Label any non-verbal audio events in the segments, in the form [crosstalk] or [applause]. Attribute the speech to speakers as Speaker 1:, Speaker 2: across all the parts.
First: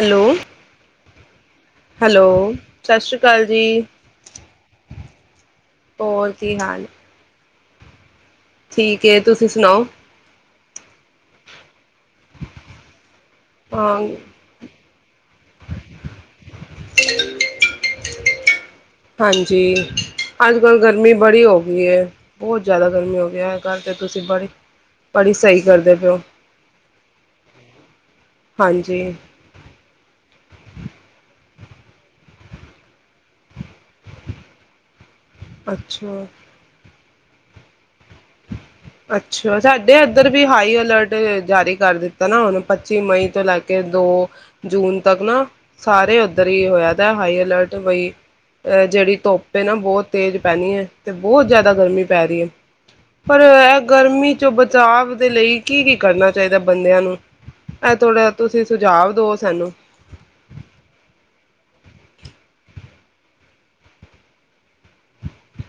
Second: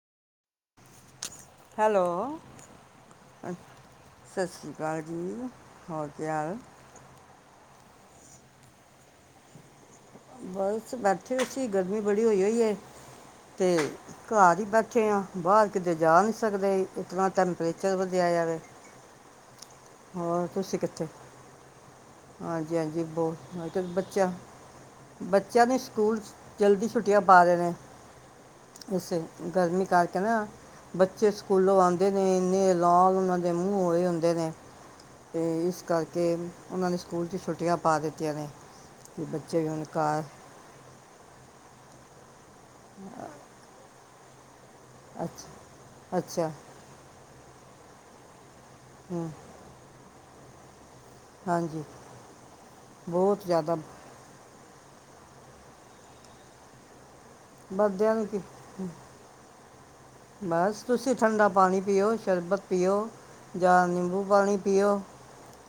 Speaker 1: Hello.
Speaker 2: Hello
Speaker 1: ਸਤਿ ਸ਼੍ਰੀ ਅਕਾਲ ਜੀ,
Speaker 2: ਸਤਿ ਸ਼੍ਰੀ ਅਕਾਲ ਜੀ। ਹੋਰ ਕੀ ਹਾਲ।
Speaker 1: ਠੀਕ ਏ। ਤੁਸੀਂ ਸੁਣਾਓ।
Speaker 2: ਬਸ ਬੈਠੇ ਹੋਏ ਸੀ। ਗਰਮੀ ਬੜੀ ਹੋਈ ਹੋਈ ਏ ਤੇ
Speaker 1: ਹਾਂ,
Speaker 2: ਘਰ ਹੀ ਬੈਠੇ ਆ। ਬਾਹਰ ਕਿਤੇ ਜਾ ਨਹੀਂ ਸਕਦੇ। ਇਤਨਾ ਟੈਂਪਰੇਚਰ ਵਧਿਆ ਹੋਇਆ ਵੈ।
Speaker 1: ਹਾਂਜੀ।
Speaker 2: ਹੋਰ ਤੁਸੀਂ
Speaker 1: ਅੱਜ-ਕੱਲ੍ਹ
Speaker 2: ਕਿੱਥੇ
Speaker 1: ਗਰਮੀ ਬੜੀ ਹੋ ਗਈ ਏ, ਬਹੁਤ
Speaker 2: ਹਾਂਜੀ
Speaker 1: ਜ਼ਿਆਦਾ
Speaker 2: ਹਾਂਜੀ
Speaker 1: ਗਰਮੀ ਹੋ ਗਈ ਐ,
Speaker 2: ਬਹੁਤ
Speaker 1: ਗੱਲ ਤੇ ਤੁਸੀਂ
Speaker 2: ਬੱਚਾ
Speaker 1: ਬੜੀ ਬੜੀ ਸਹੀ
Speaker 2: ਬੱਚਿਆਂ ਦੇ
Speaker 1: ਕਰਦੇ ਪਏ ਓ,
Speaker 2: ਸਕੂਲ ਜਲ ਦੀ ਛੁਟੀਆ ਪਾ ਦੇ ਨੇ।
Speaker 1: ਹਾਂਜੀ।
Speaker 2: ਉਸੇ ਗਰਮੀ ਕਰਕੇ ਨਾ ਬੱਚੇ ਸਕੂਲੋਂ ਆਉਂਦੇ ਨੇ ਇੰਨੇ ਲਾਲ ਉਹਨਾਂ ਦੇ ਮੂੰਹ ਹੋਏ ਹੁੰਦੇ ਨੇ। ਅਤੇ ਇਸ
Speaker 1: ਅੱਛਾ,
Speaker 2: ਕਰਕੇ ਉਹਨਾਂ ਨੇ ਸਕੂਲ 'ਚ ਛੁੱਟੀਆਂ ਪਾ ਦਿੱਤੀਆਂ ਨੇ। ਕਿ
Speaker 1: ਅੱਛਾ
Speaker 2: ਬੱਚੇ ਵੀ ਹੁਣ
Speaker 1: ਸਾਡੇ ਅ
Speaker 2: ਘਰ
Speaker 1: ਉਧਰ ਵੀ ਹਾਈ ਅਲਰਟ ਜਾਰੀ। ਕਰ ਦਿੱਤਾ ਨਾ ਹੁਨ। ਪੱਚੀ ਮਈ ਤੋਂ ਲੈ ਕੇ ਦੋ ਜੂਨ ਤੱਕ ਨਾ
Speaker 2: ਅੱਛਾ
Speaker 1: ਸਾਰੇ ਉੱਧਰ
Speaker 2: ਅੱਛਾ
Speaker 1: ਹੀ ਹੋਇਆ ਦਾ ਹਾਈ ਅਲਰਟ। ਦੁਬਈ। ਅ ਜਿਹੜੀ
Speaker 2: ਹਮ,
Speaker 1: ਧੋੱਪ ਹੈ ਨਾ ਬਹੁਤ ਤੇਜ਼ ਪੈਣੀ ਹੈ। ਤੇ ਬਹੁਤ ਜਿਆਦਾ
Speaker 2: ਹਾਂਜੀ
Speaker 1: ਗਰਮੀ ਪੈ ਰਹੀ ਹੈ ਪਰ
Speaker 2: ਬਹੁਤ ਜ਼ਿਆਦਾ
Speaker 1: ਗਰਮੀ ਚ ਬ [inaudible] ਦੇ ਲਈ ਕੀ ਕੀ ਕਰਨਾ ਚਾਹੀਦਾ ਬੰਦਿਆਂ ਨੂੰ। ਇਹ
Speaker 2: ਬੱਦਿਆਂ ਨੂੰ
Speaker 1: ਥੋੜਾ
Speaker 2: ਕੀ
Speaker 1: ਤੁਸੀਂ ਸੁਝਾਵ ਦਓ ਸਾਨੂੰ।
Speaker 2: ਬਸ ਤੁਸੀਂ ਠੰਡਾ ਪਾਣੀ ਪੀਓ। ਸ਼ਰਬਤ ਪੀਓ ਜਾਂ ਨਿੰਬੂ ਪਾਣੀ ਪੀਓ।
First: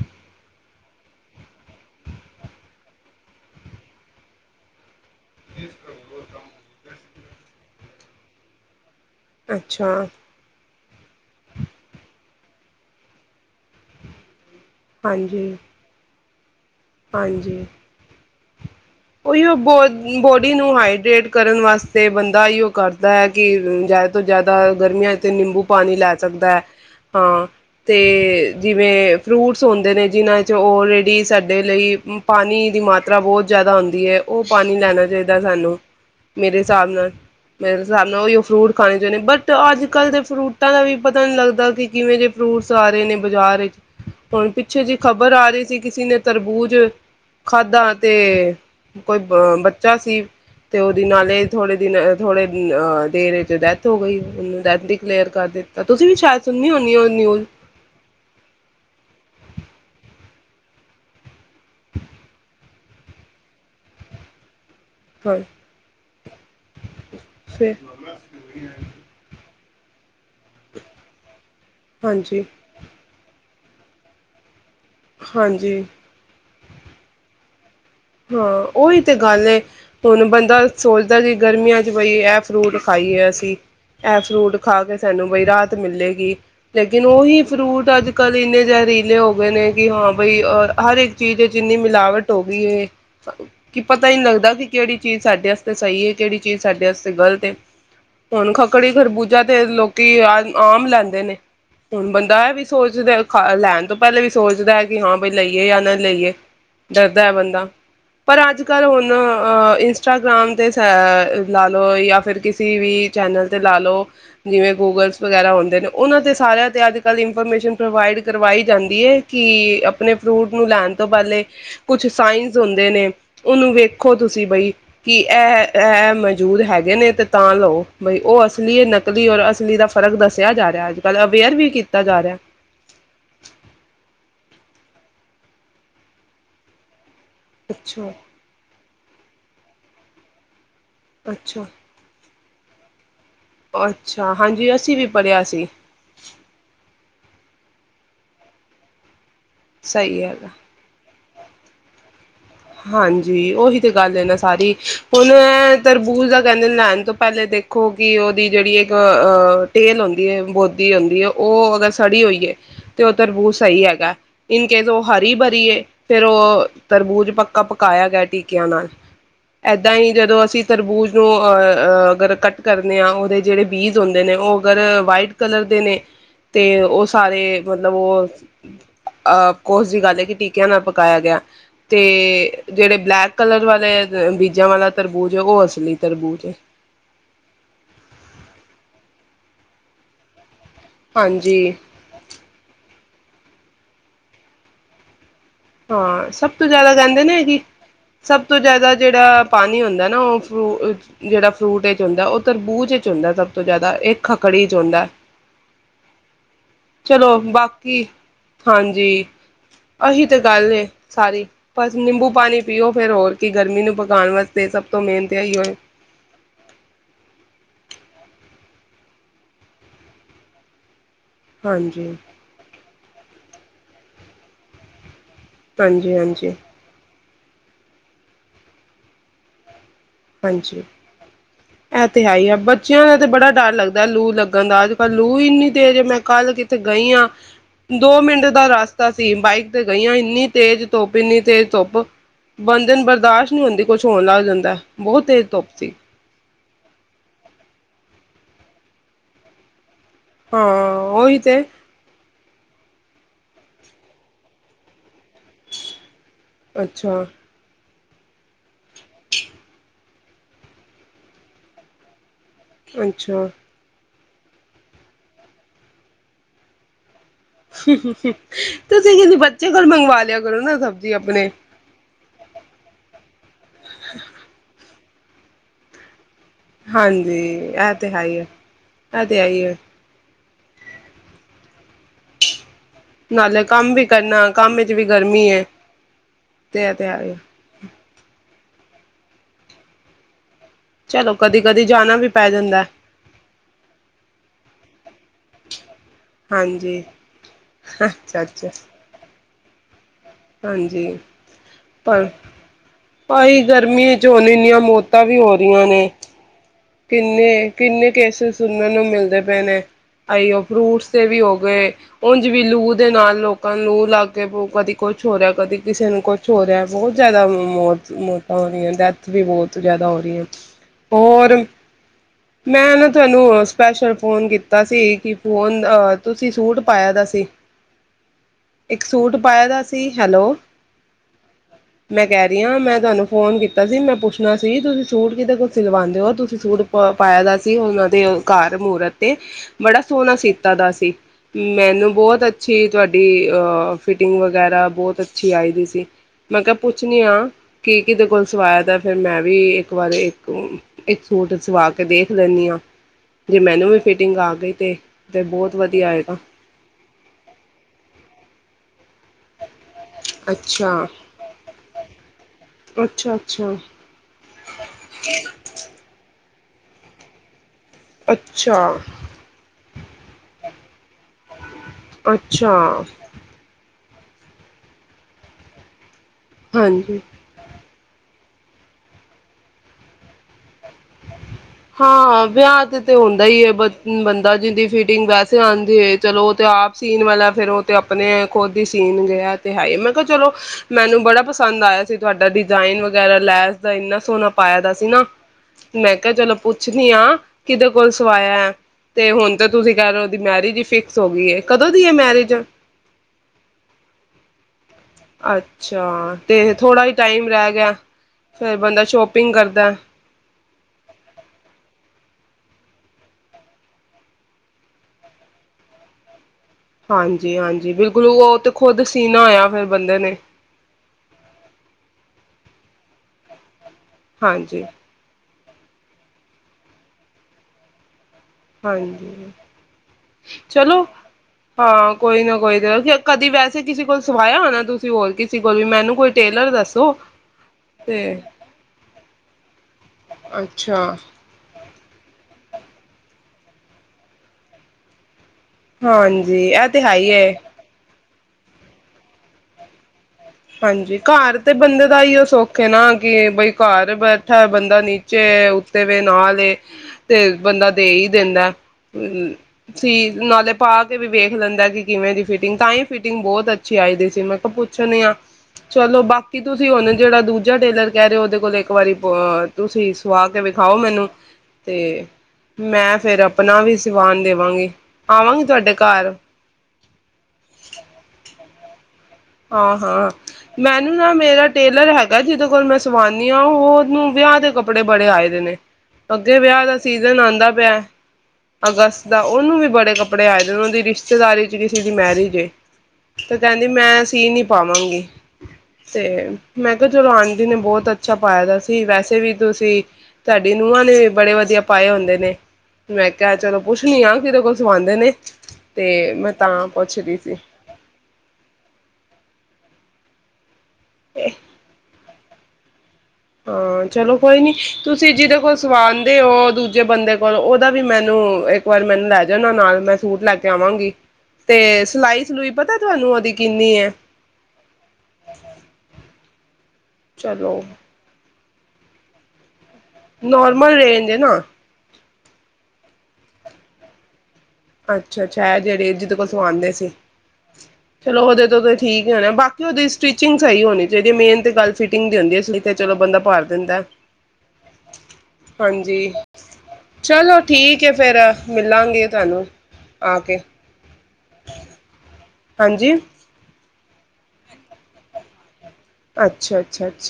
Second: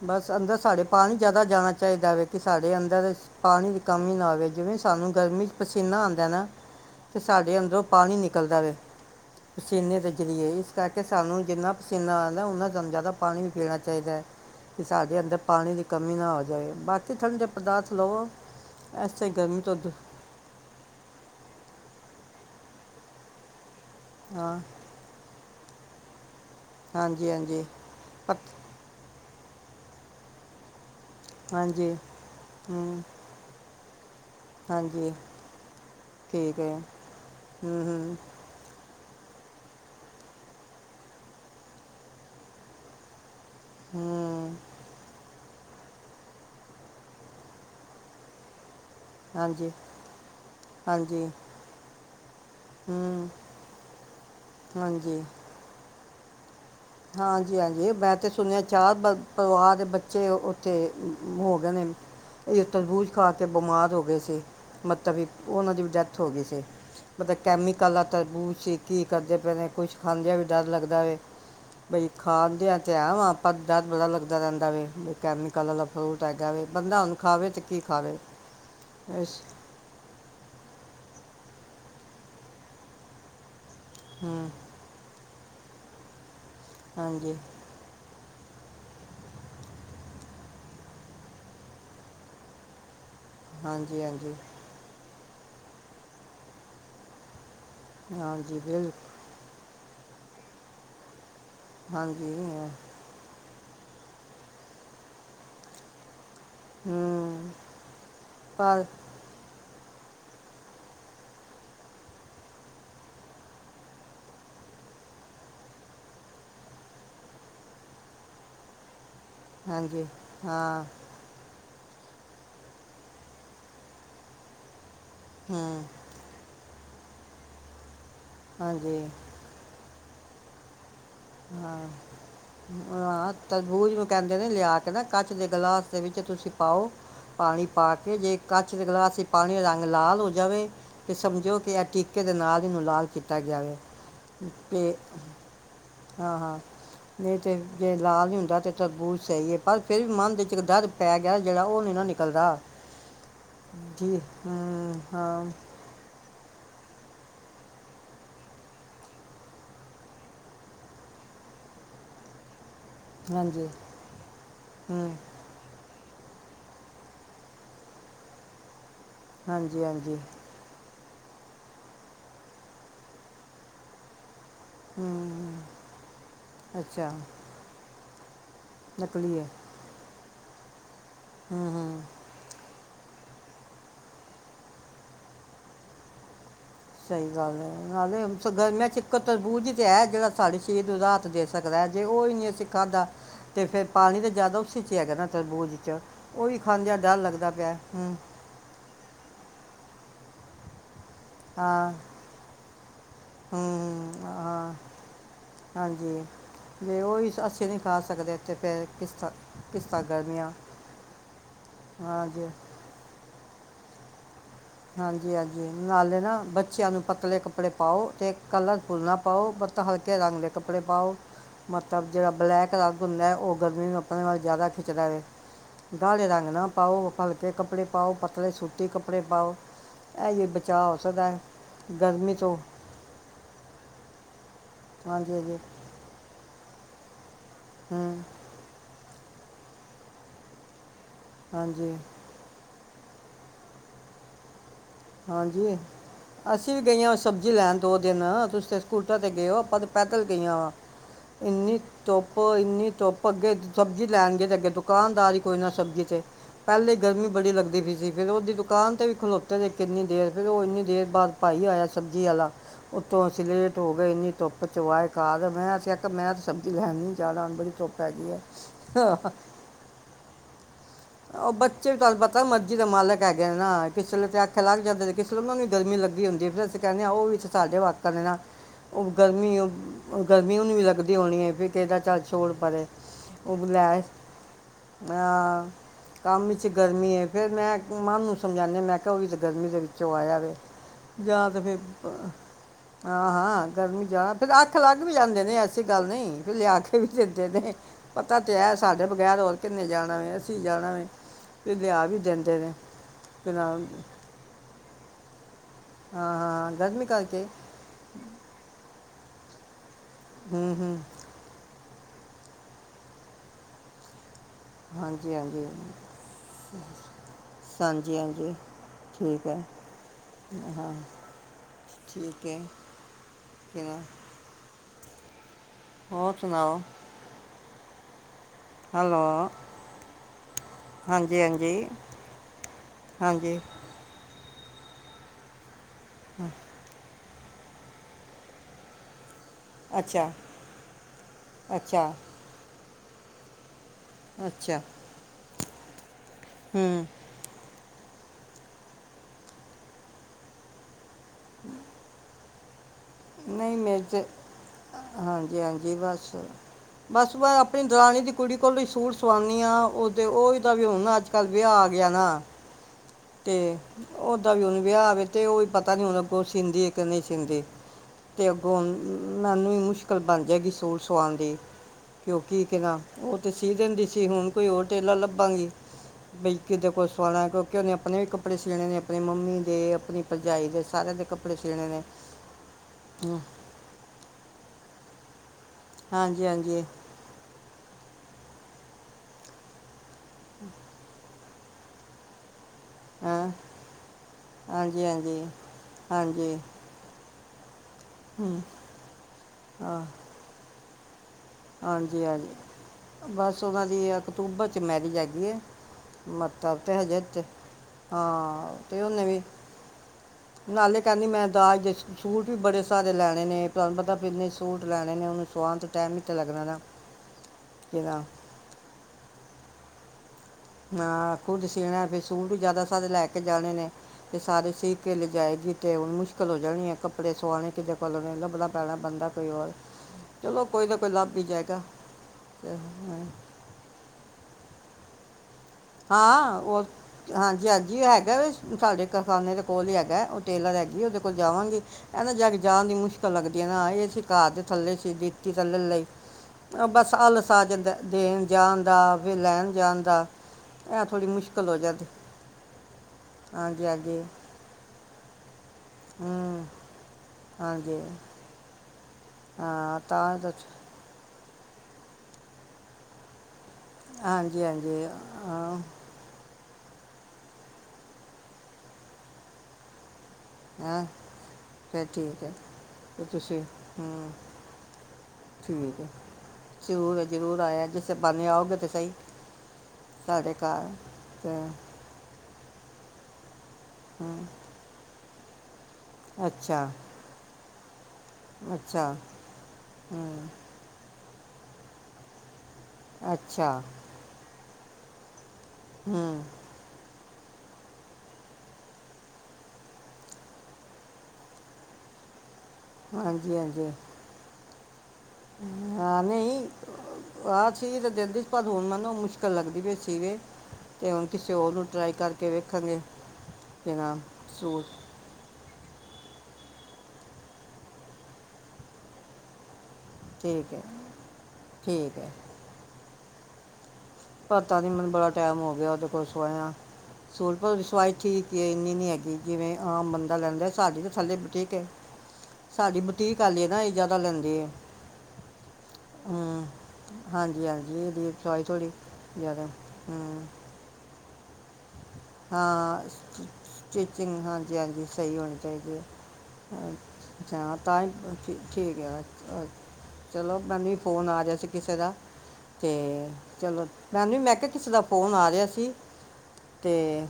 Speaker 2: ਬਸ ਅੰਦਰ ਸਾਡੇ ਪਾਣੀ ਜ਼ਿਆਦਾ ਜਾਣਾ ਚਾਹੀਦਾ ਵੈ ਕਿ ਸਾਡੇ ਅੰਦਰ ਪਾਣੀ ਦੀ ਕਮੀ ਨਾ ਆਵੇ ਜਿਵੇਂ ਸਾਨੂੰ ਗਰਮੀ ਚ ਪਸੀਨਾ ਆਦਾ ਨਾ। ਤੇ ਸਾਡੇ ਅੰਦਰੋਂ ਪਾਣੀ ਨਿਕਲਦਾ ਵੈ।
Speaker 1: ਅੱਛਾ
Speaker 2: ਪਸੀਨੇ ਦੇ ਜਰੀਏ। ਕਰਕੇ ਸਾਨੂੰ ਜਿੰਨਾ ਪਸੀਨਾ ਆਉਂਦਾ ਉਹਨਾਂ ਸਾਨੂੰ ਜ਼ਿਆਦਾ ਪਾਣੀ ਵੀ ਪੀਣਾ ਚਾਹੀਦਾ। ਸਾਡੇ ਅੰਦਰ
Speaker 1: ਹਾਂਜੀ
Speaker 2: ਪਾਣੀ ਦੀ ਕਮੀ ਨਾ ਆਵੇ। [unintelligible] ਬਾਕੀ ਠੰਡੇ ਪਦਾਰਥ ਲਵੋ। ਐਸੇ
Speaker 1: ਉਹੀ ਉਹ
Speaker 2: ਗਰਮੀ ਤੋਂ ਦ-
Speaker 1: ਬ ਬੋਡੀ ਨੂੰ ਹਾਈਡ੍ਰੇਟ ਕਰਨ ਵਾਸਤੇ ਤੇ ਬੰਦਾ ਉਹ ਕਰਦਾ ਹੈ ਕਿ ਜ਼ਿਆਦਾ ਤੋਂ
Speaker 2: ਹਾਂ
Speaker 1: ਜ਼ਿਆਦਾ ਗਰਮੀਆਂ ਅਤੇ ਨਿੰਬੂ ਪਾਣੀ ਲੈ ਸਕਦਾ ਹੈ
Speaker 2: ਹਾਂਜੀ
Speaker 1: ਹਾਂ
Speaker 2: ਹਾਂਜੀ ਪਤ
Speaker 1: ਤੇ ਜਿਵੇਂ ਫਰੂਟਸ ਹੁੰਦੇ ਨੇ ਜਿਨ੍ਹਾਂ ਚ ਉਹ ਰੇ ਸਾਡੇ
Speaker 2: ਹਾਂਜੀ
Speaker 1: ਲਈ ਪਾਣੀ ਦੀ
Speaker 2: ਹੂੰ
Speaker 1: ਮਾਤਰਾ ਬਹੁਤ ਜਿਆਦਾ ਹੁੰਦੀ ਦੀਏ ਉਹ ਪਾਣੀ ਲੈਣਾ
Speaker 2: ਹਾਂਜੀ
Speaker 1: ਚਾਹੀਦਾ ਸਾਨੂੰ ਮੇਰੇ
Speaker 2: ਠੀਕ ਹੈ
Speaker 1: ਹਿਸਾਬ ਨਾਲ ਮੇਰੇ
Speaker 2: ਹੂੰ
Speaker 1: ਹਿਸਾਬ
Speaker 2: ਹੂੰ
Speaker 1: ਨਾਲ ਉਹੀ ਉਹ ਫਰੂਟ ਖਾਣੇ ਚਾਹੁੰ ਨੇ ਬਟ ਅੱਜ ਕੱਲ੍ਹ ਦੇ ਫਰੂਟਾਂ ਦਾ ਵੀ ਪਤਾ ਨਹੀਂ ਲੱਗਦਾ ਕਿ ਕਿਵੇਂ ਜੇ ਫਰੂਟਸ ਆ ਰਹੇ ਨੇ ਬਾਜ਼ਾਰ ਵਿੱਚ ਹੁਣ
Speaker 2: ਹੂੰ
Speaker 1: ਪਿੱਛੇ ਜੀ ਖ਼ਬਰ ਆ ਰਹੀ ਸੀ ਸੀ ਕਿਸੇ ਨੇ ਤਰਬੂਜ ਖਾਧਾਂ ਤੇ ਕੋਈ
Speaker 2: ਹਾਂਜੀ
Speaker 1: ਬੱਚਾ ਸੀ ਤੇ ਉਹਦੀ
Speaker 2: ਹਾਂਜੀ
Speaker 1: ਨਾਲੇ ਥੋੜੇ ਦਿਨ ਥੋੜੇ ਅਹ
Speaker 2: ਹੂੰ
Speaker 1: ਦੇਰ ਵਿੱਚ ਡੈਥ ਹੋ ਗਈ ਉਹਨੂੰ ਡੈਥ
Speaker 2: ਹਾਂਜੀ
Speaker 1: ਡਿਕਲੇਅਰ ਕਰ ਦਿੱਤਾ ਤੁਸੀਂ ਵੀ ਚ
Speaker 2: ਹਾਂਜੀ ਹਾਂਜੀ ਮੈਂ ਤੇ ਸੁਣਿਆ ਚਾਹ ਪਰਿਵਾਰ ਦੇ ਬਚ ਬੱਚੇ ਉੱਥੇ ਹੋ ਗਏ ਨੇ ਇਹ ਤਰਬੂਜ ਖਾ ਕੇ ਬਿਮਾਰ ਹੋ ਗਏ ਸੀ ਮਤਲਬ
Speaker 1: ਹਾਂ
Speaker 2: ਉਹਨਾਂ ਦੀ ਵੀ ਡੈਥ ਹੋ ਗਈ ਸੀ ਮਤਲਬ
Speaker 1: ਫਿਰ
Speaker 2: ਕੈਮੀਕਲ ਦਾ ਤਰਬੂਜ਼ ਸੀ ਕੀ ਕਰਦੇ ਪਏ ਨੇ ਕੁਛ ਖਾਂਦਿਆਂ ਵੀ ਡਰ ਲੱਗਦਾ ਹੋ ਬਈ
Speaker 1: ਹਾਂਜੀ
Speaker 2: ਖਾਦਿਆਂ ਤੇ ਆ ਵਾਂ ਪਰ ਡਾਰ ਬੜਾ ਲੱਗਦਾ ਰਹਿੰਦਾ ਹੈ ਕੈਮੀ ਕਲ
Speaker 1: ਹਾਂਜੀ
Speaker 2: ਆਲਾ ਫਰੂਟ ਹੈਗਾ ਵੇ ਬੰਦਾ ਉਹਨੂੰ ਖਾਵੇ ਤੇ ਕੀ ਖਾਵੇ
Speaker 1: ਹਾਂ ਉਹੀ ਤੇ
Speaker 2: ਇਸ
Speaker 1: ਗੱਲ ਏ ਹੁਣ ਬੰਦਾ ਸੋਚਦਾ ਸੀ ਗਰਮੀਆਂ ਚ ਬਈ ਇਹ ਫਰੂਟ ਖਾਈਏ ਅਸੀਂ ਇਹ
Speaker 2: ਹੂੰ
Speaker 1: ਫਰੂਟ ਖਾ ਕੇ ਸਾਨੂੰ ਬਈ ਰਾਤ ਮਿਲੇਗੀ ਲੇਕਿਨ
Speaker 2: ਹਾਂਜੀ
Speaker 1: ਉਹੀ ਫਰੂਟ ਅੱਜ ਕੱਲ੍ਹ ਇੰਨੇ ਜ਼ਹਿਰੀਲੇ ਹੋ ਗਏ ਨੇ ਕਿ ਹਾਂ ਬਈ ਹਰ ਇੱਕ ਚੀਜ਼ ਚ ਇੰਨੀ ਮਿਲਾਵਟ ਹੋ ਗਈ ਹੈ ਕੀ
Speaker 2: ਹਾਂਜੀ
Speaker 1: ਪਤਾ ਹੀ ਨੀ
Speaker 2: ਹਾਂਜੀ
Speaker 1: ਲੱਗਦਾ ਕਿ ਕਿਹੜੀ ਚੀਜ਼ ਸਾਡੇ ਵਸਤੇ ਸਹੀ ਹੈ ਕਿਹੜੀ ਚੀਜ਼ ਸਾਡੇ ਵਸਤੇ ਗਲਤ ਹੈ ਹੁਣ
Speaker 2: ਹਾਂਜੀ
Speaker 1: ਖੱਕੜੀ
Speaker 2: ਬਿਲ
Speaker 1: ਖਰਬੂਜਾ ਤੇ ਲੋਕ ਤੇ ਆ ਆਮ ਲੈਂਦੇ ਨੇ ਹੁਣ
Speaker 2: ਹਾਂਜੀ
Speaker 1: ਬੰਦਾ ਇਹ ਵੀ ਸੋਚਦਾ ਲੈਣ ਤੋਂ ਪਹਿਲੇ ਵੀ ਸੋਚਦਾ ਹੈ ਕਿ ਹਾਂ ਬਈ ਲਈਏ ਜਾਂ ਨਹੀਂ ਲਈਏ ਡਰਦਾ ਹੈ
Speaker 2: ਹੂੰ
Speaker 1: ਬੰਦਾ ਪਰ ਅੱਜ ਕੱਲ੍ਹ ਹੁਣ ਇੰਸਟਾਗ੍ਰਾਮ 'ਤੇ ਸ ਲਾ ਲਓ ਜਾਂ ਫਿਰ ਕਿਸੇ ਵੀ ਚੈਨਲ 'ਤੇ ਲਾ ਲਓ ਜਿਵੇਂ ਗੂਗਲਸ ਵਗੈਰਾ ਹੁੰਦੇ ਨੇ ਉਹਨਾਂ 'ਤੇ ਸਾਰਿਆਂ 'ਤੇ ਅੱਜ ਕੱਲ੍ਹ ਇਨਫੋਰਮੇਸ਼ਨ ਪ੍ਰੋਵਾਈਡ ਕਰਵਾਈ ਜਾਂਦੀ ਹੈ ਕਿ
Speaker 2: ਹਾਂਜੀ
Speaker 1: ਆਪਣੇ ਫਰੂਟ ਨੂੰ
Speaker 2: ਹਾਂ
Speaker 1: ਲੈਣ ਤੋਂ ਪਹਿਲੇ ਕੁਛ ਸਾਇੰਸ ਹੁੰਦੇ ਨੇ ਉਹਨੂੰ ਵੇਖੋ ਤੁਸੀਂ ਬਈ ਕੀ ਇਹ
Speaker 2: ਹੂੰ
Speaker 1: ਇਹ ਮੌਜੂਦ ਹੈਗਾ ਗੇ ਨੇ ਤੇ ਤਾਂ ਲਓ ਭਈ ਉਹ ਅਸਲੀ ਹੈ
Speaker 2: ਹਾਂਜੀ
Speaker 1: ਨਕਲੀ ਔਰ ਅਸਲੀ ਦਾ ਫਰਕ ਦੱਸਿਆ ਜਾ ਰਿਹਾ ਅੱਜ ਕੱਲ੍ਹ ਅਵੇਅਰ ਵੀ
Speaker 2: ਹਾਂ
Speaker 1: ਕੀਤਾ ਜਾ ਰਿਹਾ
Speaker 2: ਹਾਂ ਤ ਬੂਜ ਕਹਿੰਦੇ ਨੇ ਲਿਆ ਕੇ ਨਾ ਕੱਚ ਦੇ ਗਲਾਸ ਦੇ ਵਿੱਚ ਤੁਸੀਂ ਪਾਓ ਪਾਣੀ ਪਾ
Speaker 1: ਅੱਛਾ
Speaker 2: ਕੇ ਜੇ ਕੱਚ ਗਲਾਸੀ ਪਾਣੀ ਰੰਗ ਲਾਲ ਹੋ ਜਾਵੇ ਤੇ ਸਮਝੋ
Speaker 1: ਅੱਛਾ
Speaker 2: ਕਿ ਆ ਟੀਕੇ ਦੇ ਨਾਲ ਹੀ ਨੂੰ ਲਾਲ ਕੀਤਾ ਗਿਆ ਵੇ
Speaker 1: ਅੱਛਾ ਹਾਂਜੀ
Speaker 2: ਤੇ
Speaker 1: ਅਸੀਂ ਵੀ ਪੜ੍ਹਿਆ ਸੀ
Speaker 2: ਹਾਂ ਹਾਂ ਨਹੀਂ ਤਾਂ ਜੇ ਲਾਲ ਨਹੀਂ ਹੁੰਦਾ ਤਾਂ ਤਰਬੂਜ਼ ਸਹੀ ਹੈ ਪਰ ਫਿਰ ਵੀ
Speaker 1: ਸਹੀ
Speaker 2: ਮਨ
Speaker 1: ਹੈਗਾ
Speaker 2: ਵਿੱਚ ਇੱਕ ਦਰਦ ਪੈ ਗਿ ਯਰ ਜਿਹੜਾ ਉਹ ਨਾ ਨ
Speaker 1: ਹਾਂਜੀ ਉਹੀ ਤੇ ਗੱਲ ਹੈ ਨਾ ਸਾਰੀ
Speaker 2: ਹਮ
Speaker 1: ਹੁਣ
Speaker 2: ਹਾਂ
Speaker 1: ਇਹ ਤਰਬੂਜ਼ ਦਾ ਕਹਿੰਦੇ ਲੈਣ ਤੋਂ ਪਹਿਲੇ ਦੇਖੋ ਕਿ ਉਹਦੀ ਜਿਹੜੀ ਇੱਕ ਅਹ ਢੇਲ ਹੁੰਦੀ ਹੈ ਬੋਦੀ ਹੁੰਦੀ ਹੈ, ਉਹ ਅਗਰ ਸੜੀ ਹੋਈਏ ਤੇ ਉਧਰ ਬੂ
Speaker 2: ਹਾਂਜੀ
Speaker 1: ਸਹੀ ਹੈਗਾ ਇਨਕੇਸ ਉਹ
Speaker 2: ਹਮ
Speaker 1: ਹਰੀ ਬਰੀ ਏ ਫੇਰ ਉਹ ਤਰਬੂਜ ਪੱਕ ਪੱਕਾ ਪਕਾਇਆ ਗਿਆ ਟੀਕਿਆਂ ਨਾਲ
Speaker 2: ਹਾਂਜੀ
Speaker 1: ਏਦਾਂ ਹੀ
Speaker 2: ਹਾਂਜੀ
Speaker 1: ਜਦੋਂ ਅਸੀਂ ਤਰਬੂਜ ਨੂੰ ਅ ਅਗਰ ਕੱਟ ਕਰਦੇ ਹਾਂ ਉਹਦੇ ਜਿਹੜੇ ਬੀਜ ਹੁੰਦੇ ਨੇ ਉਹ ਅਗਰ ਵਾਈਟ
Speaker 2: ਹਮ
Speaker 1: ਕਲਰ ਦੇ ਨੇ ਤੇ ਉਹ
Speaker 2: ਅੱਛਾ
Speaker 1: ਸਾਰੇ ਮਤਲਬ ਉਹ [unintelligible]
Speaker 2: ਨਕਲੀ ਹੈ
Speaker 1: ਆਹ ਕੋਸ ਦੀ ਗੱਲ ਹੈ ਕਿ ਕਹਿ ਨ ਆਪ ਪਕਾਇਆ ਗਿਆ
Speaker 2: ਹਮ ਹਮ
Speaker 1: ਤੇ ਜਿਹੜੇ ਬਲੈਕ ਕਲਰ ਵਾਲੇ ਬੀਜਾਂ ਵਾਲਾ ਤਰਬੂਜ ਹੈ, ਉਹ ਅਸਲੀ ਤਰਬੂਜ ਹੈ।
Speaker 2: ਸਹੀ ਗੱਲ ਹੈ ਨਾਲੇ ਗਰਮੀਆਂ ਚ ਇੱਕ ਤਰਬੂਜ ਤੇ ਹੈ ਜਿਹੜਾ ਸਾਡੇ ਕੀ ਉਹਦਾ ਹੱਥ ਦੇ
Speaker 1: ਹਾਂਜੀ
Speaker 2: ਸਕਦਾ ਹੈ ਜੇ ਉਹ ਨੀ ਏ ਸਿੱਖਾਂ ਦਾ ਅਤੇ ਫਿਰ ਪਾਣੀ ਤਾਂ ਜ਼ਿਆਦਾ ਉਸਚਿਆ ਹੈਗਾ ਨਾ ਤਰਬੂਜ ਚ
Speaker 1: ਹਾਂ,
Speaker 2: ਉਹ
Speaker 1: ਸਭ
Speaker 2: ਵੀ
Speaker 1: ਤੋਂ ਜ਼ਿਆਦਾ
Speaker 2: ਖਾਂਦਿਆਂ ਡਰ
Speaker 1: ਕਹਿੰਦੇ ਨੇ
Speaker 2: ਲੱਗਦਾ
Speaker 1: ਕਿ
Speaker 2: ਪਿਆ ਹੈ। ਹਮ
Speaker 1: ਸਭ ਤੋਂ ਜ਼ਿਆਦਾ ਜਿਹੜਾ ਪਾਣੀ ਹੁੰਦਾ ਦੇ ਨਾ ਉਹ ਫਰੂ ਜਿਹੜਾ ਫਰੂਟ
Speaker 2: ਹਾਂ
Speaker 1: ਚ ਹੁੰਦਾ ਉਹ ਤਰਬੂਜ ਚ ਹੁੰਦਾ ਸਭ ਤੋਂ ਜ਼ਿਆਦਾ ਇਹ
Speaker 2: ਹਮ
Speaker 1: ਖੱਕੜੀ
Speaker 2: ਹਾਂ
Speaker 1: ਚ ਹੁੰਦਾ,
Speaker 2: ਹਾਂਜੀ ਜੇ ਉਹ
Speaker 1: ਚਲੋ
Speaker 2: ਇਸ ਅਸੀਂ ਨਹੀਂ ਖਾ
Speaker 1: ਬਾਕੀ
Speaker 2: ਸਕਦੇ ਇੱਥੇ ਫਿਰ ਕਿਸ
Speaker 1: ਹਾਂਜੀ
Speaker 2: ਤਰ੍ਹਾਂ ਕਿਸ ਤਰ੍ਹਾਂ
Speaker 1: ਅਸੀਂ ਤੇ
Speaker 2: ਗਰਮੀਆਂ
Speaker 1: ਗੱਲ ਏ ਸਾਰੀ ਬਸ ਨਿੰਬੂ
Speaker 2: ਹਾਂਜੀ
Speaker 1: ਪਾਣੀ ਪੀਓ ਫੇਰ ਹੋਰ ਕੀ ਗਰਮੀ ਨੂੰ ਪਕਾਉਣ ਵਾਸਤੇ ਸਭ ਤੋਂ ਮੇਨ ਤੇ ਇਹੀਓ
Speaker 2: ਹਾਂਜੀ-ਹਾਂਜੀ,
Speaker 1: ਏ
Speaker 2: ਨਾਲੇ ਨਾ ਬੱਚਿਆਂ ਨੂੰ ਪਤਲੇ ਕੱਪੜੇ ਪਾਓ ਤੇ ਕਲਰ ਫੁੱਲ ਨਾ ਪਾਓ, ਬੱਤਾ ਹਲਕੇ ਰੰਗ ਦੇ ਕੱਪੜੇ ਪਾਓ।
Speaker 1: ਹਾਂਜੀ
Speaker 2: ਮਤਲਬ ਜਿਹੜਾ ਬਲੈਕ ਲੱਗਦਾ ਹੁੰਦਾ ਉਹ ਗਰਮੀ ਨੂੰ ਆਪਣੇ ਨਾਲ ਜ਼ਿਆਦਾ ਖਿੱਚਦਾ ਦੇ।
Speaker 1: ਹਾਂਜੀ
Speaker 2: ਗਾਲੇ ਰੰਗ
Speaker 1: ਹਾਂਜੀ
Speaker 2: ਨਾ ਪਾਓ ਹਲਕ ਤੇ ਕਪੜੇ ਪਾਓ ਪਤਲੇ ਸੂਟੀ ਕੱਪੜੇ ਪਾਓ। ਇਹੀ ਅ
Speaker 1: ਹਾਂਜੀ
Speaker 2: ਬਚਾਅ ਹੋ ਸਕਦਾ।
Speaker 1: ਇਹ ਤੇ ਹੈ
Speaker 2: ਗਰਮੀ
Speaker 1: ਹੀ ਆ
Speaker 2: ਤੋਂ
Speaker 1: ਬੱਚਿਆਂ ਦਾ ਤੇ ਬੜਾ ਡਰ ਲੱਗਦਾ ਲੂ ਲੱਗ ਗੰਦਾਜ ਕੱਲ
Speaker 2: ਹਾਂਜੀ
Speaker 1: ਲੂ
Speaker 2: ਹਾਂਜੀ
Speaker 1: ਇੰਨੀ ਤੇਜ਼ ਜੇ ਮੈਂ ਕੱਲ ਤੇ ਗਈ ਆਂ ਦੋ
Speaker 2: ਹੂੰ
Speaker 1: ਮਿੰਟ ਦਾ ਰਾਸ ਤ ਸੀ ਬਾਈਕ ਤੇ ਗਈਆਂ ਇੰਨੀ ਤੇਜ਼ ਧੁੱਪ ਇੰਨ੍ਹੀਂ ਤੇਜ
Speaker 2: ਹਾਂਜੀ
Speaker 1: ਧੁੱਪ ਬੰਦੇ ਨੂੰ ਬਰਦਾਸ਼ਤ ਨਈਂ ਹੁੰਦੀ ਕੁਛ ਹੋਣ ਲੱਗ ਜਾਂਦਾ ਬਹੁਤ ਤੇਜ ਧੁੱਪ
Speaker 2: ਹਾਂਜੀ
Speaker 1: ਸੀ।
Speaker 2: ਅਸੀਂ ਵੀ ਗਈਆਂ ਸਬਜ਼ੀ ਲੈਣ ਦੋ ਦਿਨ ਤੁਸੀਂ ਅਤੇ ਸਕੂਟਰ ਤੇ ਗਏ ਓ ਆਪਾਂ ਤੇ ਪੈਦਲ ਗਈਆਂ
Speaker 1: ਹਾਂ
Speaker 2: ਵਾਂ
Speaker 1: ਉਹੀ ਤੇ
Speaker 2: ਇੰਨੀ ਧੁੱਪ ਇੰਨੀਂ ਧੁੱਪ ਅੱਗੇ ਸਬਜ਼ੀ ਲੈਣ ਗੇ ਤੇ ਅੱਗੇ ਦੁਕਾਨਦਾਰ ਈ ਕੋਈ ਨਾ ਸਬਜ਼ੀ ਚ ਪਹਿਲੇ
Speaker 1: ਅੱਛਾ
Speaker 2: ਗਰਮੀ ਬੜੀ ਲੱਗਦੀ ਪਈ ਸੀ। ਵਿਰੋਧੀ ਕਾਨ ਤੇ ਵੀ ਖਲੋਤੇ ਦੇ ਇੰਨੀ ਦੇਰ ਫਿਰ ਉਹ ਇੰਨੀ ਦੇਰ ਬਾਅਦ ਪਾਈ ਆਇਆ ਸਬਜ਼ੀ ਵਾਲਾ ਉਤੋਂ ਅਸੀਂ
Speaker 1: ਅੱਛਾ
Speaker 2: ਲੇਟ ਹੋ ਗਏ ਇੰਨੀਂ ਧੁੱਪ ਚਵਾਏ ਖਾ ਦੇ ਮੈਂਸੀ ਆਖ ਮੈਂ ਤਾਂ ਸਬਜ਼ੀ ਲੈਣ ਨਹੀਂ ਜਾਣਾ ਹੁਣ ਬੜੀ ਧੁੱਪ ਹੈਗੀ
Speaker 1: ਤੁਸੀਂ
Speaker 2: ਹੈ
Speaker 1: ਕਹਿੰਦੇ ਬੱਚੇ ਕੋਲ ਮੰਗਵਾ ਲਿਆ ਕਰੋ ਨਾ ਸਭ
Speaker 2: ਉਹ ਬੱਚੇ ਵੀ ਤੁਹਾਨੂੰ ਪਤਾ ਮਰਜੀ ਦੇ ਮਾਲਕ ਹੈਗੇ ਨੇ ਨਾ, ਕਿਸੇ ਵੇਲੇ ਤੇ ਆਖੇ ਲੱਗ ਜਾਂਦੇ ਨੇ ਕਿਸੇਰ ਉਹਨਾਂ ਨੂੰ ਗਰਮੀ ਲੱਗੀ ਹੁੰਦੀ ਐ ਫਿਰ ਅਸੀਂ ਕਹਿੰਣੇ ਆਂ, ਉਹ
Speaker 1: ਹਾਂਜੀ
Speaker 2: ਵੀਥੇ ਸਾਡੇ
Speaker 1: ਇਹ ਤੇ
Speaker 2: ਵਾਕਰ ਨੇ
Speaker 1: ਹੈ
Speaker 2: ਨਾ
Speaker 1: ਹੀ ਹੈ
Speaker 2: ਉਹ
Speaker 1: ਇਹ ਤੇ ਹੈ
Speaker 2: ਗਰਮੀ ਏ
Speaker 1: ਹੀ ਹੈ
Speaker 2: ਉਹ ਗਰਮੀ ਉਨੂੰ ਵੀ ਲੱਗਦੀ ਹੋਣੀ ਐ ਫਿਰ ਕਹੀਦਾ ਚੱਲ ਛੋੜ ਪਰੇ ਉਹ
Speaker 1: ਨਾਲੇ
Speaker 2: ਵੀ
Speaker 1: ਕੰਮ
Speaker 2: ਲੈ,
Speaker 1: ਕਰਨਾ ਕੰਮ ਵਿੱਚ ਵੀ ਗਰਮੀ ਹੈ
Speaker 2: ਆਂ ਕੰਮ ਵਿਚ
Speaker 1: ਤੇ ਇਹ ਤੇ
Speaker 2: ਗਰਮੀ
Speaker 1: ਹੈ
Speaker 2: ਐ
Speaker 1: ਹੀ ਹੈ।
Speaker 2: ਫਿਰ ਮੈਂ ਮਨ ਨੂੰ ਸਮਝਾਣੇ, ਮੈਂ ਕਿਹਾ ਉਹ ਵੀ ਗਰਮੀ ਦੇ ਵਿੱਚੋਂ ਆਇਆ ਵੇ
Speaker 1: ਚਲੋ
Speaker 2: ਜਾਂ ਤੇ
Speaker 1: ਕਦੀ
Speaker 2: ਫਿਰ
Speaker 1: ਕਦੀ
Speaker 2: ਬ
Speaker 1: ਜਾਣਾ ਵੀ ਪੈ ਜਾਂਦਾ
Speaker 2: ਹਾਂ ਹਾਂ, ਗਰਮੀ ਜਾਂ ਫਿਰ ਆਖੇ ਲੱਗ ਵੀ ਜਾਂਦੇ ਨੇ ਐਸੀ ਗੱਲ ਨਹੀਂ ਫਿਰ ਲਿਆ ਕੇ
Speaker 1: ਹਾਂਜੀ
Speaker 2: ਵੀ ਦਿੰਦੇ ਨੇ ਪਤਾ
Speaker 1: ਅੱਛਾ
Speaker 2: ਤੇ
Speaker 1: ਅੱਛਾ
Speaker 2: ਐ ਸਾਡੇ ਬਗੈਰ ਹੋਰ ਕਿੰਨੇ ਜਾਣਾ ਵੇ ਅਸੀਂ ਤੇ
Speaker 1: ਹਾਂਜੀ, ਪਰ
Speaker 2: ਨੇ ਫਿਰ
Speaker 1: ਭਾਈ
Speaker 2: ਹਾਂ
Speaker 1: ਗਰਮੀ ਚ ਹੁਣ ਇੰਨੀਆਂ ਮੌਤਾਂ ਵੀ ਹੋ ਰਹੀਆਂ ਨੇ
Speaker 2: ਹਾਂ, ਹਾਂ। ਗਰਮੀ ਕਰਕੇ
Speaker 1: ਕਿੰਨੇ, ਕਿੰਨੇ ਕੇਸਿਸ ਸੁਣਨ ਨੂੰ ਮਿਲਦੇ ਵ ਨੇ ਆਈ ਉਹ
Speaker 2: ਹੂੰ ਹੂੰ
Speaker 1: ਫਰੂਟਸ ਦੇ ਵੀ ਹੋ ਗਏ ਉਂਝ ਵੀ ਲੂ ਦੇ ਨਾਲ ਲੋਕਾਂ ਨੂੰ ਲੂ ਲੱਗ ਕਿ ਕਦੀ ਕੁਛ
Speaker 2: ਹਾਂਜੀ
Speaker 1: ਹੋ ਰਿਹਾ
Speaker 2: ਹਾਂਜੀ
Speaker 1: ਕਦੀ ਕਿਸੇ ਨੂੰ ਕੁਛ ਹੋ ਰਿਹਾ ਬਹੁਤ ਜ਼ਿਆਦਾ ਮੌਤ
Speaker 2: ਹਾਂਜੀ ਹਾਂਜੀ
Speaker 1: ਮੌਤਾਂ ਹੋ ਰਹੀਆਂ ਡੈਥ ਵੀ
Speaker 2: ਠੀਕ ਹੈ
Speaker 1: ਬਹੁਤ ਜ਼ਿਆਦਾ ਹੋ ਰਹੀਆਂ,
Speaker 2: ਹਾਂ
Speaker 1: ਹੋਰ।
Speaker 2: ਠੀਕ ਹੈ
Speaker 1: ਮੈਂ ਨਾ ਤੁਹਾਨੂੰ
Speaker 2: ਕਿਵੇਂ
Speaker 1: ਸਪੈਸ਼ਲ ਫੋਨ ਕੀਤਾ ਤਾ ਸੀ ਕਿ ਫੋਨ ਅਹ
Speaker 2: ਹੋਰ
Speaker 1: ਤੁਸੀਂ ਸੂਟ
Speaker 2: ਸੁਣਾਓ
Speaker 1: ਪਾਇਆ ਦਾ ਸੀ ਇੱਕ ਸੂਟ
Speaker 2: ਹੈਲੋ
Speaker 1: ਪਆ ਦਾ ਸੀ ਹੈਲੋ
Speaker 2: ਹਾਂਜੀ ਹਾਂਜੀ
Speaker 1: ਮੈਂ ਕਹਿ ਰਹੀ ਹਾਂ ਮੈਂ ਤੁਹਾਨੂੰ ਫੋਨ
Speaker 2: ਹਾਂਜੀ
Speaker 1: ਕੀਤਾ ਸੀ ਮੈਂ ਪੁੱਛ ਨਾ ਸੀ ਤੁਸੀਂ ਛੂਟ ਕਿਤੇ ਕੁਈ ਸਿਲਵਾਉਂਦੇ ਹੋ ਤੁਸੀਂ ਪਾਇਆ ਦਾ ਸੀ ਉਹਨਾਂ ਦੇ ਘਰ ਮੂਰਤ ਤੇ ਬੜਾ
Speaker 2: ਅੱਛਾ
Speaker 1: ਸੋਹਣਾ ਸੀਤਾ ਦਾ ਸੀ
Speaker 2: ਅੱਛਾ
Speaker 1: ਮੈਨੂੰ ਬਹੁਤ ਅੱਛਾ ਕੀ ਤੁਹਾਡੀ ਫਿਟਿੰਗ
Speaker 2: ਅੱਛਾ
Speaker 1: ਵਗੈਰਾ ਬਹੁਤ ਅੱਛੀ ਆਈ ਦੀ ਸੀ ਮੈਂ ਕਿਹਾ
Speaker 2: ਹੂੰ
Speaker 1: ਪੁੱਛਣੀ ਹਾਂ ਕੀ ਕਿਦੇ ਕੋਲ ਸਵਾਇਆ ਤਾਂ ਫਿਰ ਮੈਂ ਵੀ ਇੱਕ ਵਾਰੀ ਇੱਕ ਸੂਟ ਚਵਾਕ ਦੇ ਧਨੀਆ
Speaker 2: ਨਹੀਂ ਮੇਰੇ ਤੇ
Speaker 1: ਤੇ
Speaker 2: ਹਾਂਜੀ
Speaker 1: ਬਹੁਤ
Speaker 2: ਹਾਂਜੀ
Speaker 1: ਵਧੀਆ
Speaker 2: ਬਸ
Speaker 1: ਆਏਗਾ
Speaker 2: ਬਸ ਮੈਂ ਆਪਣੀ ਦਲਾਨਣੀ ਦੀ ਕੁੜੀ ਕੋਲੋਂ ਹੀ ਸੂਟ ਸਵਾਨੀਆਂ ਉਹਦੇ ਉਹੀ ਤਾਂ ਵੀ
Speaker 1: ਅੱਛਾ
Speaker 2: ਹੁਣ ਅੱਜ ਕੱਲ੍ਹ ਵਿਆਹ ਆ ਗਿਆ ਨਾ
Speaker 1: ਅੱਛਾ ਅੱਛਾ
Speaker 2: ਤੇ ਉਹਦਾ ਵੀ ਉਹ ਵਿਆਹ ਤੇ ਉਹ ਵੀ ਪਤਾ ਨੀ ਹੋਣ ਲੱਗ ਸੀ ਸਿੰਧੀ ਇੱਕ ਨਹੀਂ ਸਿੰਧੀ ਤੇ ਅੱਗੋਂ
Speaker 1: ਅੱਛਾ
Speaker 2: ਆਨਾਂ ਨੂੰ ਵੀ ਮੁਸ਼ਕਿਲ ਲ ਬਣ ਜਾਏਗੀ ਸੋਰਸ ਸ ਦੀ
Speaker 1: ਅੱਛਾ
Speaker 2: ਕਿਂਕਹ ਨਾ ਉਹ ਤੇ ਸੀ ਦਿਨ ਦੀ ਸੀ ਹੁਣ ਕੋਈ ਹੋਰ ਟੇਲਰ ਲੱਭਾਂਗੀ ਬਈ ਕਿਤੇ ਕੋਲ
Speaker 1: ਹਾਂਜੀ
Speaker 2: ਸਵਾਾਲਣਾ ਕਿਉਂਕਿ ਉਹਨੇ ਆਪਣੇ ਵੀ ਕੱਪੜੇ ਸਿਣੇ ਨੇ ਆਪਣੀ ਮੰਮੀ ਦੇ ਆਪਣੀ ਭਰਜਾਈ ਦੇ ਸਾਰਿਆਂ ਦੇ ਕੱਪੜੇ ਸੀਣੇ ਨੇ
Speaker 1: ਹਾਂ ਵਿਆਹ ਤੇ ਤੇ
Speaker 2: ਹਮ,
Speaker 1: ਹੁੰਦਾ ਹੀਈ ਹੈ ਬ ਬੰਦਾ ਜਿ ਫੀਡਿੰਗ ਵਾਤੇ ਹਾਂਜੀ ਚਲੋ ਉਹ ਤੇ ਆਪ ਸੀਨ ਵਾਲਾ ਫੇਰ ਉਹ ਤੇ ਆਪਣੇ ਖੁਦ ਹੀ ਸੀਨ ਗਿਆ ਤੇ ਹੈਏ ਮੈਂ ਕਿਹਾ ਚਲੋ ਮੈਨੂੰ ਬੜਾ ਪਸੰਦ ਆਇਆ ਸੀ ਤੁਹਾਡਾ ਦੀਸਾਇਨ ਵਗੈਰਾ
Speaker 2: ਹਾਂ
Speaker 1: ਲੈਸ ਦਾ ਇੰਨਾ ਸੋਹਣਾ ਪਾਇਆ ਦਾ
Speaker 2: ਹਾਂਜੀ
Speaker 1: ਸੀ ਨਾ
Speaker 2: ਹਾਂਜੀ
Speaker 1: ਮੈਂ ਕਿਹਾ ਚਲੋ
Speaker 2: ਹਾਂਜੀ
Speaker 1: ਪੁੱਛਣੀ ਆ ਕਿਹਦੇ ਕੋਲ ਸਵਾਇਆ ਹੈ ਤੇ ਹੁਣ ਤੇ ਤੁਸੀਂ
Speaker 2: ਹਾਂ,
Speaker 1: ਕਹਿ ਰਹੇ ਹੋ ਉਹਦੀ ਮੈਰਿਜ ਹੀ ਫਿਕਸ ਹੋ ਗਈ ਹੈ ਕਦੋਂ ਦੀ ਹੈ
Speaker 2: ਹਾਂਜੀ
Speaker 1: ਮੈਰਿਜ
Speaker 2: ਹਾਂਜੀ ਬਸ ਉਹਨਾਂ ਦੀ ਅਕਤੂਬਰ ਚ ਮੈਰਿਜ ਹੈਗੀ ਹੈ
Speaker 1: ਅੱਛਾ
Speaker 2: ਮਤ ਤੇ
Speaker 1: ਥੋੜ੍ਹਾ ਹੀ
Speaker 2: ਹਜੇ ਤੇ
Speaker 1: ਟਾਈਮ ਰਹਿ ਗਿਆ
Speaker 2: ਹਾਂ
Speaker 1: ਫਿਰ
Speaker 2: ਤੇ
Speaker 1: ਬੰਦਾ
Speaker 2: ਨੇ ਵੀ
Speaker 1: ਸ਼ੋਪਿੰਗ ਕਰਦਾ
Speaker 2: ਨਾਲੇ ਕਹਿੰਦੀ ਮੈਂ ਦਾਜ ਦੇ ਸੂਟ ਵੀ ਬੜੇ ਸਾਰੇ ਲੈਣੇ ਤੁਹਾਨੂੰ ਪਤਾ ਕਿਨੇ ਸੂਟ ਲੈਣੇ ਨੇ ਉਹਨੂੰ ਸੁਆਉਨ ਟੈਮ [unintelligible]
Speaker 1: ਹਾਂਜੀ ਹਾਂਜੀ ਬਿਲਕੁਲ ਉਹ ਤੇ ਖੁਦ ਸੀਨਾ ਹੋਇਆ ਫਿਰ ਬੰਦੇ ਨੇ
Speaker 2: ਹਾਂ ਖੁੱਦ ਸਿਣਾ ਫ ਸੂਟ ਵੀ ਜ਼ਿਆਦਾ ਸਾਰੇ ਲੈ ਕੇ ਜਾਣੇ ਨੇ ਤੇ ਸਾਰੇ
Speaker 1: ਹਾਂਜੀ
Speaker 2: ਸੀ ਕੇ ਲੈ ਜਾਏਗੀ ਅਤੇ ਹੁਣ ਮੁਸ਼ਕਿਲ ਹੋ ਜਾਣੀ ਹੈੱਪੜੇ ਸਆਣੇ ਕਿੇ ਕੋਲ ਲ
Speaker 1: ਹਾਂਜੀ
Speaker 2: ਕੋਈ ਨਾ
Speaker 1: ਚਲੋ
Speaker 2: ਕੋਈ ਲੱਭ ਹੀ ਜਾਏਗਾ
Speaker 1: ਹਾਂ ਕੋਈ ਨਾ
Speaker 2: ਤੇ
Speaker 1: ਕੋਈ
Speaker 2: ਹਾਂ।
Speaker 1: ਕਦੇ ਵੈਸੇ ਕਿਸੇ ਕੋਲ ਸਵਾਇਆ ਹੋਣਾ ਤੁਸੀਂ ਹੋਲ ਕਿਸ
Speaker 2: ਹਾਂ ਉਹ ਹਾਂਜੀ ਅਜੀ
Speaker 1: ਤੇ
Speaker 2: ਹੈਗਾ ਵੀ ਸਾਡੇ ਕਿਸਾਨੇ ਦੇ ਕੋਲ ਹੀ ਹੈਗਾ ਉਹ ਟੇਲਰ ਹੈਗੀ
Speaker 1: ਅੱਛਾ
Speaker 2: ਉਹਦੇ ਕੋਲ ਜਾਵਾਂਗੇ ਇਹਨਾਂ ਜਾ ਕੇ ਜਾਣ ਦੀ ਮੁਸ਼ਕਿਲ ਲੱਗਦੀ ਹੈ ਨਾ ਇਹ ਸੀ ਘਰ ਦੇ ਥੱਲੇ ਸੀ
Speaker 1: ਹਾਂਜੀ
Speaker 2: [unintelligible]
Speaker 1: ਇਹ ਤੇ
Speaker 2: ਬਸ
Speaker 1: ਹੈ ਹੀ ਹੈ
Speaker 2: ਆਲਸ ਆ ਜਾਂਦੇ ਦੇਣ ਜਾਣ ਦਾ ਵੀਿਰ ਲੈਣ ਜਾਂ ਦਾ ਇਹ
Speaker 1: ਹਾਂਜੀ
Speaker 2: ਥੋੜੀ
Speaker 1: ਘਰ
Speaker 2: ਮੁਸ਼ਕਲ
Speaker 1: ਤੇ
Speaker 2: ਹੋ ਜਾਂਦੀ
Speaker 1: ਬੰਦੇ ਦਾ ਹੀਈ ਉਹ ਸੌਖੇ ਨਾ ਕਿ ਬਈ
Speaker 2: ਹਾਂਜੀ
Speaker 1: ਘਰ
Speaker 2: ਹਾਂਜੀ
Speaker 1: ਬੈਠਾ ਬੰਦਾ ਨੀ ਚੇ ਊ ਵੇ ਨਾਲ
Speaker 2: ਹੂੰ
Speaker 1: ਇਹ ਤੇ ਬੰਦਾ
Speaker 2: ਹਾਂਜੀ
Speaker 1: ਦੇ ਹੀ ਦਿੰਦਾ ਹ
Speaker 2: ਹਾਂ
Speaker 1: ਸੀ
Speaker 2: ਤਾਂ ਦੱਸ
Speaker 1: ਨਾਲੇ ਪਾ ਕੇ ਵੀ ਵੇਖ ਲੈਂਦਾ ਕਿਵੇਂ ਦੀ ਫਿਟਿੰਗ ਤਾਂ ਹੀ ਫਿਟਿੰਗ ਬਹੁਤ ਅੱਛੀ ਅਛੀ ਆਈ ਦੀ ਸੀ ਮੈਂ
Speaker 2: ਹਾਂਜੀ
Speaker 1: ਕਿਹਾ
Speaker 2: ਹਾਂਜੀ
Speaker 1: ਪੁੱਛਣ ਆ
Speaker 2: ਹਾਂ
Speaker 1: ਚਲੋ ਬਾਕੀ ਕੀ ਤੁਸੀਂ ਉਹੁਣ ਜਿਹੜਾ ਦੂਜਾ ਟੇਲਰ ਕਹਿ ਰਹੇ ਹੋ ਉਹਦੇ ਕੋਲ ਇੱਕ ਵਾਰੀ ਪ ਤੁਸੀਂ ਸੁਆਹ ਕੇ ਵਿਖਾਓ
Speaker 2: ਹੈਂ
Speaker 1: ਮੈਨੂੰ ਤੇ
Speaker 2: ਫਿਰ ਠੀਕ ਹੈ
Speaker 1: ਮੈਂ
Speaker 2: ਤੇ
Speaker 1: ਫਿਰ
Speaker 2: ਤੁਸੀਂ
Speaker 1: ਆਪਣਾ ਵੀ
Speaker 2: ਹੂੰ
Speaker 1: ਸਵਾਨ ਦੇਵਾਂਗੀ ਆਵਾਂਗੀ ਤੁਹਾਡੇ
Speaker 2: ਠੀਕ ਹੈ
Speaker 1: ਘਰ
Speaker 2: ਨਹੀਂ
Speaker 1: ਹਾਂ ਹਾਂ ਮੈਨੂੰ ਨਾ
Speaker 2: ਤੇ
Speaker 1: ਮੇਰਾ ਟੇਲਰ ਹੈਗਾ ਕਿਹਾ ਜਿਹਦੇ ਕੋਲ ਮੈਂ ਸਵਾਨੀ ਉਹਨੂੰ
Speaker 2: ਹੂੰ
Speaker 1: ਵਿਆਹ ਦੇ ਕੱਪੜੇ ਬੜੇ ਆਏ ਦੇ ਨੇ ਅੱਗੇ ਵਿਆਹ
Speaker 2: ਅੱਛਾ
Speaker 1: ਦਾ ਸੀਜਨ ਆਉਂਦਾ [unintelligible]
Speaker 2: ਅੱਛਾ
Speaker 1: ਅਗਸਤ ਦਾ ਉਹਨੂੰ ਵੀ ਬੜੇ ਕੱਪੜੇ
Speaker 2: ਹੂੰ
Speaker 1: ਆਏ ਨੇ ਉਹ ਦੀ ਰਿਸ਼ਤੇ ਰਿਸ਼ਤੇਦਾਰੀ ਚ ਕਿਸੇ ਦੀ ਮੈਰਿਜ ਏ ਤੇ
Speaker 2: ਅੱਛਾ
Speaker 1: ਕਹਿੰਦੀ ਮੈਂ ਸੂਟ ਨਹੀਂ ਪਾਵਾਂਗੀ।
Speaker 2: ਹੂੰ
Speaker 1: ਤੇ ਮੈਂ ਚਲੋ ਆਂਟੀ ਨੇ ਬਹੁਤ ਅੱਛਾ ਪਾਇਆ ਤਾਂ ਸੀ ਵੈਸੇ ਵੀ ਤੁਸੀਂ ਤੁਹਾਡੀ ਨ ਨੂੰਹਾਂ ਨੇ ਬੜੇ ਵਧੀਆ ਪਾਏ ਹੁੰਦੇ ਨੇ। ਮੈਂ ਕਿਹਾ
Speaker 2: ਹਾਂਜੀ
Speaker 1: ਚਲੋ
Speaker 2: ਹਾਂਜੀ
Speaker 1: ਪੁੱਛਣੀ ਆ ਕਿਹਦੇ ਕੋਲ ਸਵਾਂਦੀ
Speaker 2: ਹਾਂ
Speaker 1: ਰਹੀ
Speaker 2: ਨਹੀਂ ਆਹ
Speaker 1: ਸੀ
Speaker 2: ਚੀ ਤੇ ਦਿੰਦੀ ਪਰ ਹੁਣ ਮੈਨੂੰ ਮੁਸ਼ਕਿਲ ਲੱਗਦੀ ਪਈ ਸੀਗੇ। ਅਤੇ ਕਿਸੇ ਹੋਰ ਨੂੰ ਟਰਾਈ ਕਰ ਕੇ ਵੇਖਾਂਗੇ। ਕਿ
Speaker 1: ਹਾਂ
Speaker 2: ਨਾ
Speaker 1: ਚਲੋ ਕੋਈ ਨੀ
Speaker 2: ਸੂਟ
Speaker 1: ਤੁਸੀਂ ਜਿਹਦੇ ਕੋਲ ਸਵਾਂਦੇ ਹੋ ਦੂਜੇ ਬੰਦੇ ਕੋਲ ਉਹਦਾ ਵੀ ਮੈਨੂੰ ਇੱਕ ਵਾਰ ਮੈਨੂੰ ਲੈ ਜਾ ਉਹਨਾਂ ਨਾਲ। ਮੈਂ ਸੂਟ ਲੈ ਕੇ
Speaker 2: ਠੀਕ ਹੈ
Speaker 1: ਆਵਾਂਗੀ ਤੇ
Speaker 2: ਠੀਕ ਹੈ
Speaker 1: ਸਿਲਾਈ ਸਲੂਈ ਪਤਾ ਤੁਹਾਨੂੰ ਉਹਦੀ ਕਿੰਨੀ ਏ
Speaker 2: ਪਤਾ ਨੀ ਮੈਨੂੰ ਬੜਾ ਟਾਈਮ ਹੋ ਗਿਆ ਉਹਦੇ ਕੁਛ ਸਵਾਇਆ। ਸੂਟ
Speaker 1: ਚਲੋ
Speaker 2: ਦੀ ਸਵਾਈ ਠੀਕ ਕਿ ਇਹ ਇੰਨੀ ਨਹੀਂ ਹੈਗੀ ਜਿਵੇਂ ਆਮ ਬੰਦਾ ਲੈਂਦਾ
Speaker 1: ਨੋਰਮਲ
Speaker 2: ਸਾਡੀ ਤਾਂ
Speaker 1: ਰੇਂਜ
Speaker 2: ਥੱਲੇ
Speaker 1: ਨਾ
Speaker 2: ਬੁਟੀਕ ਹੈ। ਸਾਡੀ ਬੁਟੀਕ ਘਾਲੀਏ ਨਾ ਇਹ ਜ਼ਿਆਦਾ ਲੈਂਦੀ ਐ।
Speaker 1: ਅੱਛਾ ਅੱਛਾ ਐ ਜਿਹੜੇ ਜਿਦੇ ਕੋਲ ਸਵਾਉਂਦੇ ਸੀ।
Speaker 2: ਹਾਂਜੀ ਹਾਂਜੀ ਇਹਦੀ
Speaker 1: ਚਲੋ
Speaker 2: ਸਵਾਈ
Speaker 1: ਉਹਦੇ
Speaker 2: ਥੋੜੀ
Speaker 1: ਤੋਂ ਠੀਕ
Speaker 2: ਜ਼ਿਆਦਾ
Speaker 1: ਬਾਕੀ ਉਹਦੀ
Speaker 2: ਹੂੰ
Speaker 1: ਸਟਿਚਿੰਗ ਸਹੀ ਹੋਣੀ। ਜਿਹੜੇ ਮੇਨ ਤੇ ਗੱਲ ਫਿਟਿੰਗ ਦੀ ਹੁੰਦੀ ਹੈ ਇਸ ਲਈ ਤੇ
Speaker 2: ਹਾਂ
Speaker 1: ਚਲੋ ਬੰਦਾ ਭਰ ਦਿੰਦਾ
Speaker 2: ਸਟਿਚਿੰਗ ਹਾਂਜੀ ਹਾਂਜੀ ਸਹੀ ਹੋਣੀ ਚਾਹੀਦੀ ਹੈ,
Speaker 1: ਹਾਂਜੀ ਚਲੋ
Speaker 2: ਅੱਛਾ ਤਾਂ
Speaker 1: ਠੀਕ ਹੈ ਫਿਰ
Speaker 2: ਹੀ ਠੀਕ ਹੈ।
Speaker 1: ਮਿਲਾਂਗੇ ਤੁਹਾਨੂੰ ਆ
Speaker 2: ਚਲੋ
Speaker 1: ਕੇ
Speaker 2: ਪਹਿਲੀ ਫ਼ੋਨ ਆ ਰਿਹਾ ਸੀ ਕਿਸੇ ਦਾ। ਤੇ
Speaker 1: ਹਾਂਜੀ
Speaker 2: ਚਲੋ [unintelligible] ਤੇ ਕਿਸੇ ਦਾ ਫੋਨ ਆ ਰਿਹਾ ਸੀ।
Speaker 1: ਅੱਛਾ ਅੱਛਾ ਅੱਛਾ
Speaker 2: ਤੇ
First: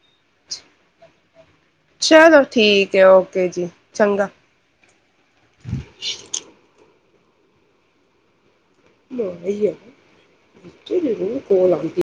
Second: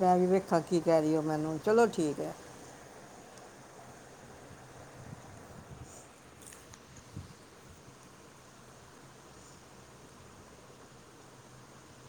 Speaker 2: ਮੈਂ ਵੀ ਵੇਖਾਂ ਕੀ ਕਹਿ ਰਹੀ ਓਹ ਮੈਨੂੰ। ਠੀਕ ਹੈ
Speaker 1: ਚਲੋ ਠੀਕ ਹੈ ਓਕੇ ਓਕੇ ਜੀ ਚੰਗਾ [unintelligible] ਕੋਲ ਆਂਦੀ